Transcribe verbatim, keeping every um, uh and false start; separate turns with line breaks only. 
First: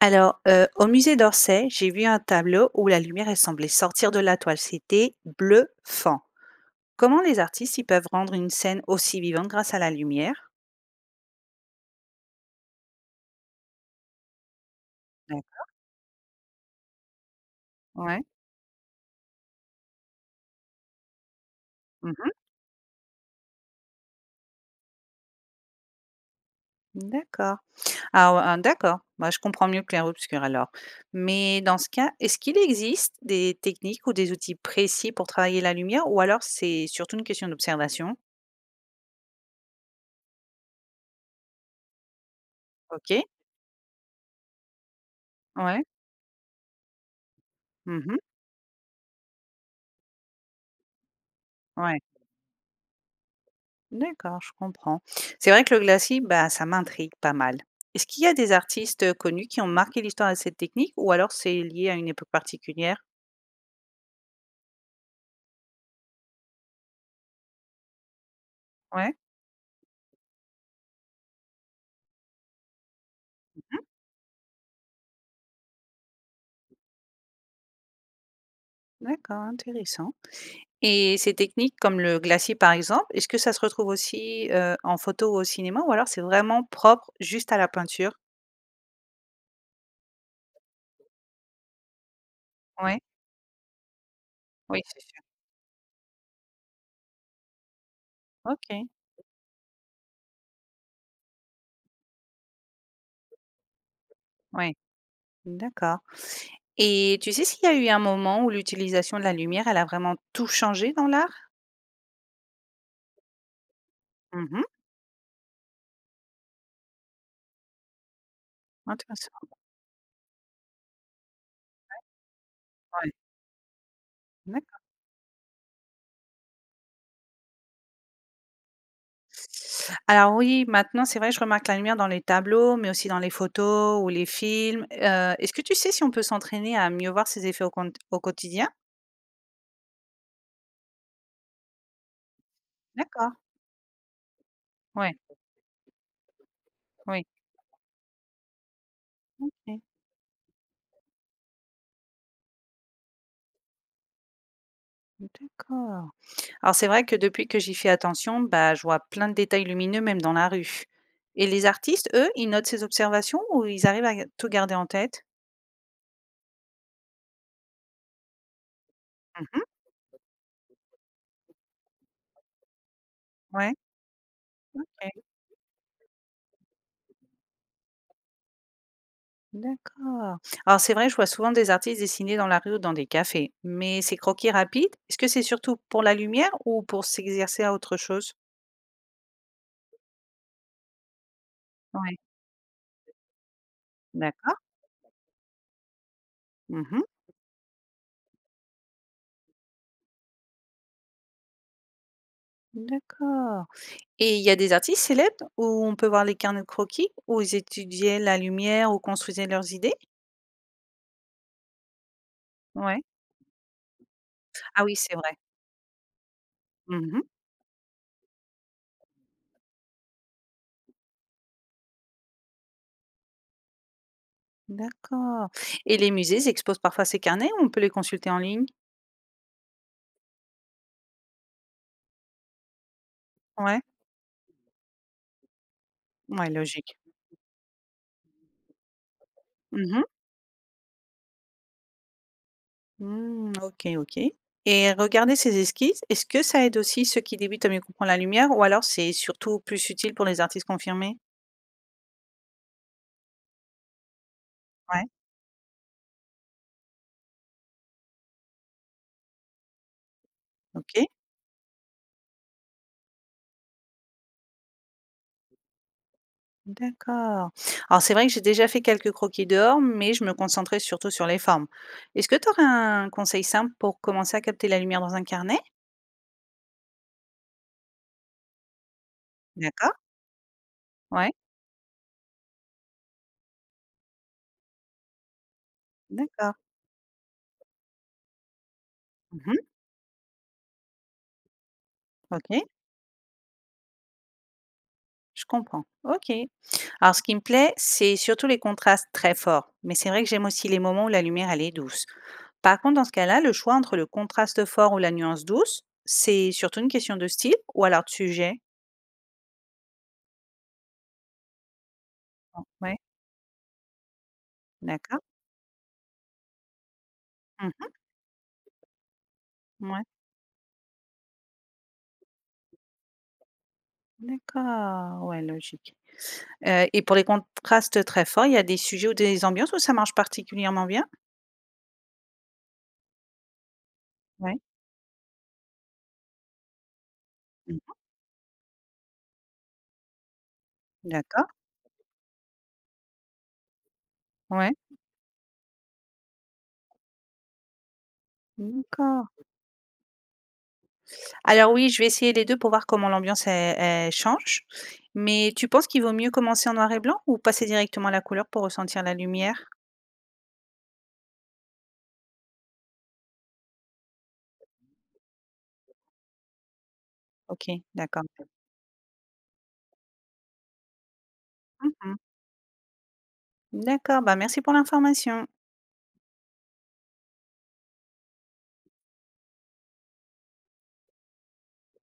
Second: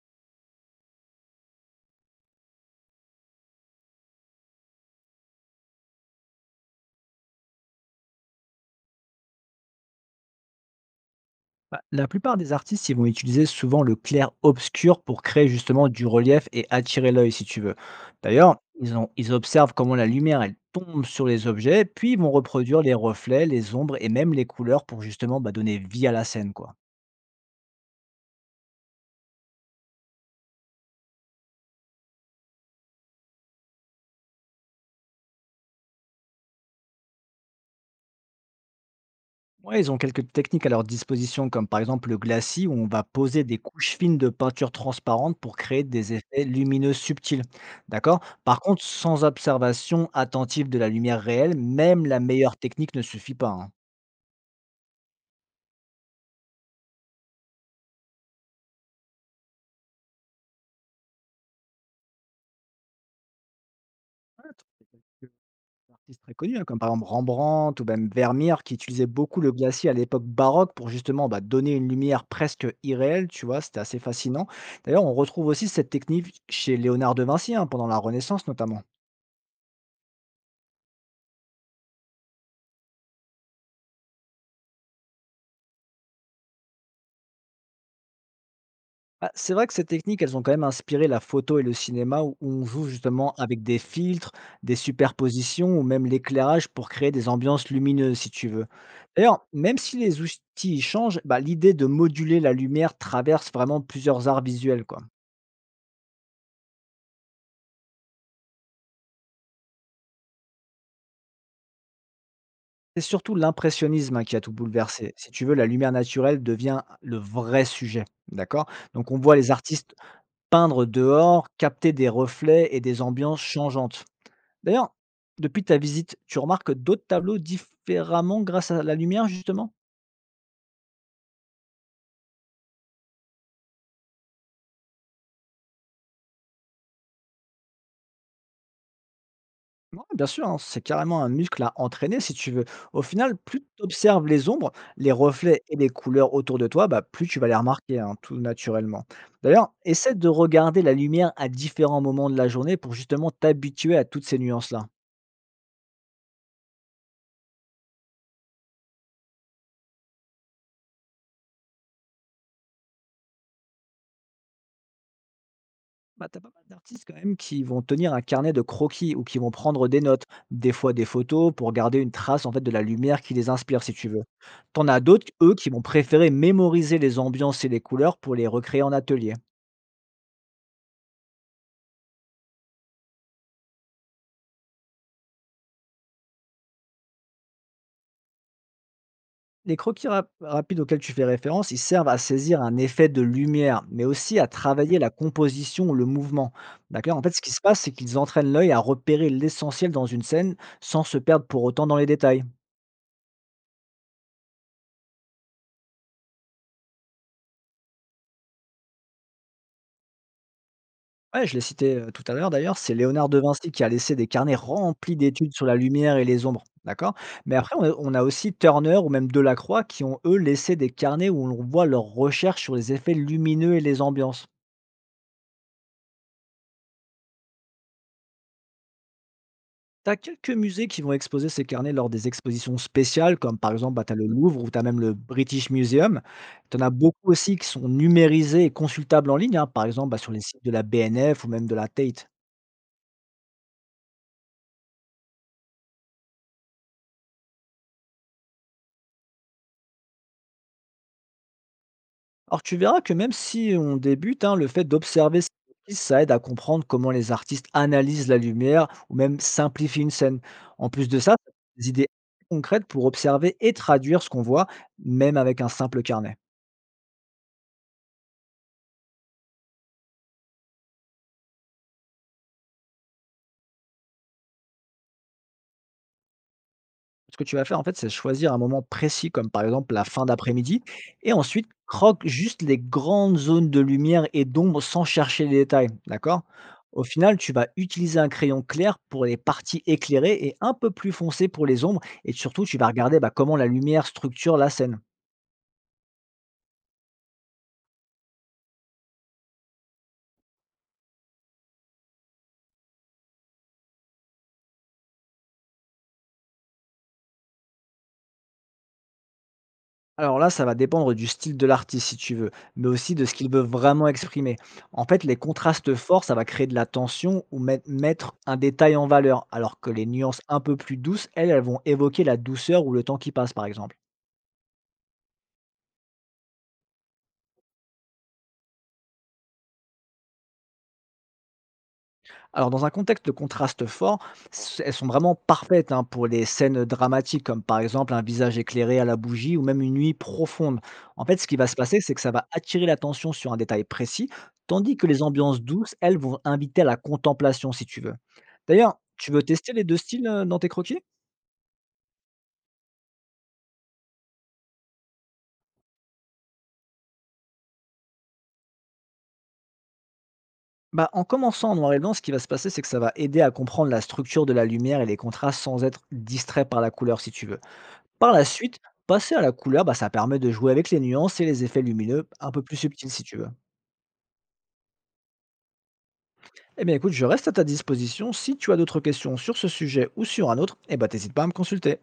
Alors, heu, au musée d'Orsay, j'ai vu un tableau où la lumière, elle semblait sortir de la toile. C'était bluffant. Comment les artistes, ils peuvent rendre une scène aussi vivante grâce à la lumière?
Bah, la plupart des artistes, ils vont utiliser souvent le clair-obscur pour créer
D'acc
justement du relief et attirer l'œil, si tu veux.
ouais.
D'ailleurs, ils, ont- ils observent comment la lumière, elle tombe sur les objets, puis ils vont
Mmh.
reproduire les reflets, les ombres et même les couleurs pour justement bah, donner vie à la scène, quoi.
D'accord. Ah ouais, ah d'accord. Bah, je comprends mieux clair-obscur alors. Mais dans ce cas, est-ce qu'il existe des techniques ou des outils précis pour travailler la lumière ou alors c'est surtout une question d'observation?
Ouais, ils ont quelques techniques à leur disposition, comme par exemple le glacis, où on va
OK.
poser des couches fines de peinture transparente pour créer
Ouais.
des effets lumineux subtils.
Mmh.
D'accord? Par contre, sans observation attentive de la lumière réelle,
Ouais.
même la meilleure technique ne suffit pas, hein.
D'accord, je comprends. C'est vrai que le glacis, bah, ça m'intrigue pas mal. Est-ce qu'il y a des artistes euh, connus qui ont marqué l'histoire de cette technique ou alors c'est lié à une époque particulière?
Quelques artistes très connus, hein, comme par exemple Rembrandt ou même Vermeer, qui utilisaient
Ouais.
beaucoup le glacier à l'époque baroque pour justement bah, donner une lumière presque irréelle, tu vois, c'était
Mhm.
assez fascinant. D'ailleurs, on retrouve aussi cette technique chez Léonard de Vinci, hein, pendant la Renaissance notamment.
D'accord, intéressant. Et ces techniques comme le glacis par exemple, est-ce que ça se retrouve aussi euh, en photo ou au cinéma ou alors c'est vraiment propre juste à la peinture?
Bah, c'est vrai que ces techniques, elles ont quand même inspiré la photo et le cinéma où où on joue
Ouais.
justement avec des filtres, des
Oui, c'est sûr.
superpositions ou même l'éclairage pour créer des ambiances lumineuses, si tu veux.
Ok,
D'ailleurs, même si les outils changent, bah, l'idée de moduler la lumière traverse vraiment plusieurs arts
ouais.
visuels, quoi.
D'accord. Et tu sais s'il y a eu un moment où l'utilisation de la lumière, elle a vraiment tout changé dans l'art?
C'est surtout l'impressionnisme, hein, qui a tout
Mhm.
bouleversé. Si tu veux, la lumière naturelle devient le vrai sujet, d'accord? Donc on voit les
Intéressant.
artistes peindre dehors, capter des reflets et des ambiances changeantes.
Ouais.
D'ailleurs, depuis ta visite, tu remarques d'autres tableaux différemment grâce à la lumière, justement?
Alors oui, maintenant, c'est vrai, je remarque la lumière dans les tableaux, mais aussi dans les photos ou les films. Heu, est-ce que tu sais si on peut s'entraîner à mieux voir ces effets au cont au quotidien?
Ouais, bien sûr, hein, c'est carrément un muscle à entraîner si tu veux. Au
D'accord,
final, plus tu observes les ombres, les
ouais,
reflets et les couleurs autour de toi, bah, plus
oui.
tu vas les remarquer, hein, tout naturellement. D'ailleurs,
Mmh.
essaie de regarder la lumière à différents moments de la journée pour justement t'habituer à toutes ces nuances-là.
D'accord. Alors c'est vrai que depuis que j'y fais attention, bah, je vois plein de détails lumineux même dans la rue. Et les artistes, eux, ils notent ces observations ou ils arrivent à ga tout garder en tête?
Bah, tu as pas mal d'artistes quand même qui vont tenir un carnet de croquis ou qui
Mmh
vont
mh.
prendre des notes, des fois des photos pour garder une trace en fait de la lumière qui les
Ouais.
inspire si tu veux. T'en as d'autres, eux, qui vont préférer mémoriser les ambiances et les couleurs pour les recréer en atelier.
D'accord. Alors c'est vrai, je vois souvent des artistes dessiner dans la rue ou dans des cafés, mais ces croquis rapides, est-ce que c'est surtout pour la lumière ou pour s'exercer à autre chose?
Les croquis rap- rapides auxquels tu fais référence, ils servent à
Oui.
saisir un effet de lumière, mais aussi à
D'accord.
travailler la composition ou le mouvement.
Mhm.
D'accord. En fait, ce qui se passe, c'est qu'ils entraînent l'œil à repérer l'essentiel dans une scène sans se perdre pour autant dans les détails.
D'accord. Et il y a des artistes célèbres où on peut voir les carnets de croquis, où ils étudiaient la lumière ou construisaient leurs idées?
Ouais, je l'ai cité, heu, tout à l'heure d'ailleurs, c'est
Ouais.
Léonard de Vinci qui a laissé des carnets
Ah oui,
remplis
c'est vrai.
d'études sur la lumière et les ombres, d'accord?
Mhm.
Mais après on a on a aussi Turner ou même Delacroix qui ont eux laissé des carnets où l'on voit leurs recherches sur les effets lumineux et les ambiances.
D'accord. Et les musées ils exposent parfois ces carnets ou on peut les consulter en ligne?
T'as quelques musées qui vont exposer ces carnets lors des expositions spéciales comme par
Ouais.
exemple, bah, tu le Louvre ou t'as même le British Museum.
Ouais,
T'en as
logique.
beaucoup aussi qui sont numérisés et consultables en ligne, hein, par exemple, bah, sur les sites de la B N F ou même de la Tate.
Mmh, OK, OK, et regarder ces esquisses, est-ce que ça aide aussi ceux qui débutent à mieux comprendre la lumière ou alors c'est surtout plus utile pour les artistes confirmés?
Alors tu verras que même si on débute, hein, le fait
Ouais,
d'observer ces notices, ça aide à comprendre comment les artistes analysent la lumière ou même simplifient une scène. En
OK,
plus de ça, ça donne des idées concrètes pour observer et traduire ce qu'on voit, même avec un simple carnet.
d'accord. Alors c'est vrai que j'ai déjà fait quelques croquis dehors, mais je me concentrais surtout sur les formes. Est-ce que tu aurais un conseil simple pour commencer à capter la lumière dans un carnet?
Ce que tu vas faire, en fait, c'est choisir un moment précis, comme par exemple
D'accord,
la fin d'après-midi, et
ouais,
ensuite croque juste les grandes zones de lumière et d'ombre sans chercher les détails, d'accord?
d'accord.
Au final, tu vas utiliser un crayon clair pour les
Mmh.
parties éclairées et un peu plus foncé pour les ombres, et
OK,
surtout, tu vas regarder bah, comment la lumière structure la scène.
je comprends. OK. Alors ce qui me plaît, c'est surtout les contrastes très forts, mais c'est vrai que j'aime aussi les moments où la lumière, elle est douce. Par contre, dans ce cas-là, le choix entre le contraste fort ou la nuance douce, c'est surtout une question de style ou alors de sujet?
Alors là, ça va dépendre du style de l'artiste, si tu veux, mais
Ouais,
aussi de ce qu'il veut vraiment exprimer. En fait,
d'accord.
les contrastes forts, ça va créer de la tension ou met-
Mmh.
mettre un détail en valeur, alors que
Ouais,
les nuances un peu plus douces, elles, elles vont évoquer la douceur ou le temps qui passe, par exemple.
d'accord, ouais, logique. Heu et pour les contrastes très forts, il y a des sujets ou des ambiances où ça marche particulièrement bien?
Alors dans un contexte de contraste fort,
Ouais.
s elles sont vraiment parfaites, hein, pour les scènes dramatiques, comme par
Mmh.
exemple un visage éclairé à la bougie ou même une nuit profonde. En fait, ce
D'accord,
qui va se passer, c'est que ça va attirer l'attention sur un détail précis,
ouais,
tandis que les ambiances douces, elles, vont inviter à la contemplation, si tu veux. D'ailleurs,
d'accord.
tu veux tester les deux styles, heu, dans tes croquis?
Alors oui, je vais essayer les deux pour voir comment l'ambiance elle elle change. Mais tu penses qu'il vaut mieux commencer en noir et blanc ou passer directement à la couleur pour ressentir la lumière?
Bah, en commençant en noir et blanc, ce qui va se passer, c'est que ça va aider à comprendre la structure de la lumière et les contrastes sans être distrait par la couleur, si tu veux.
OK, d'accord.
Par la suite, passer à la couleur, bah, ça permet de jouer avec les nuances et les effets
Mmh.
lumineux un peu plus subtils si tu veux.
D'accord, bah, merci pour l'information.
Eh bien écoute, je reste à ta disposition. Si tu as d'autres questions sur ce sujet ou sur un autre, eh ben, t'hésites pas à me consulter.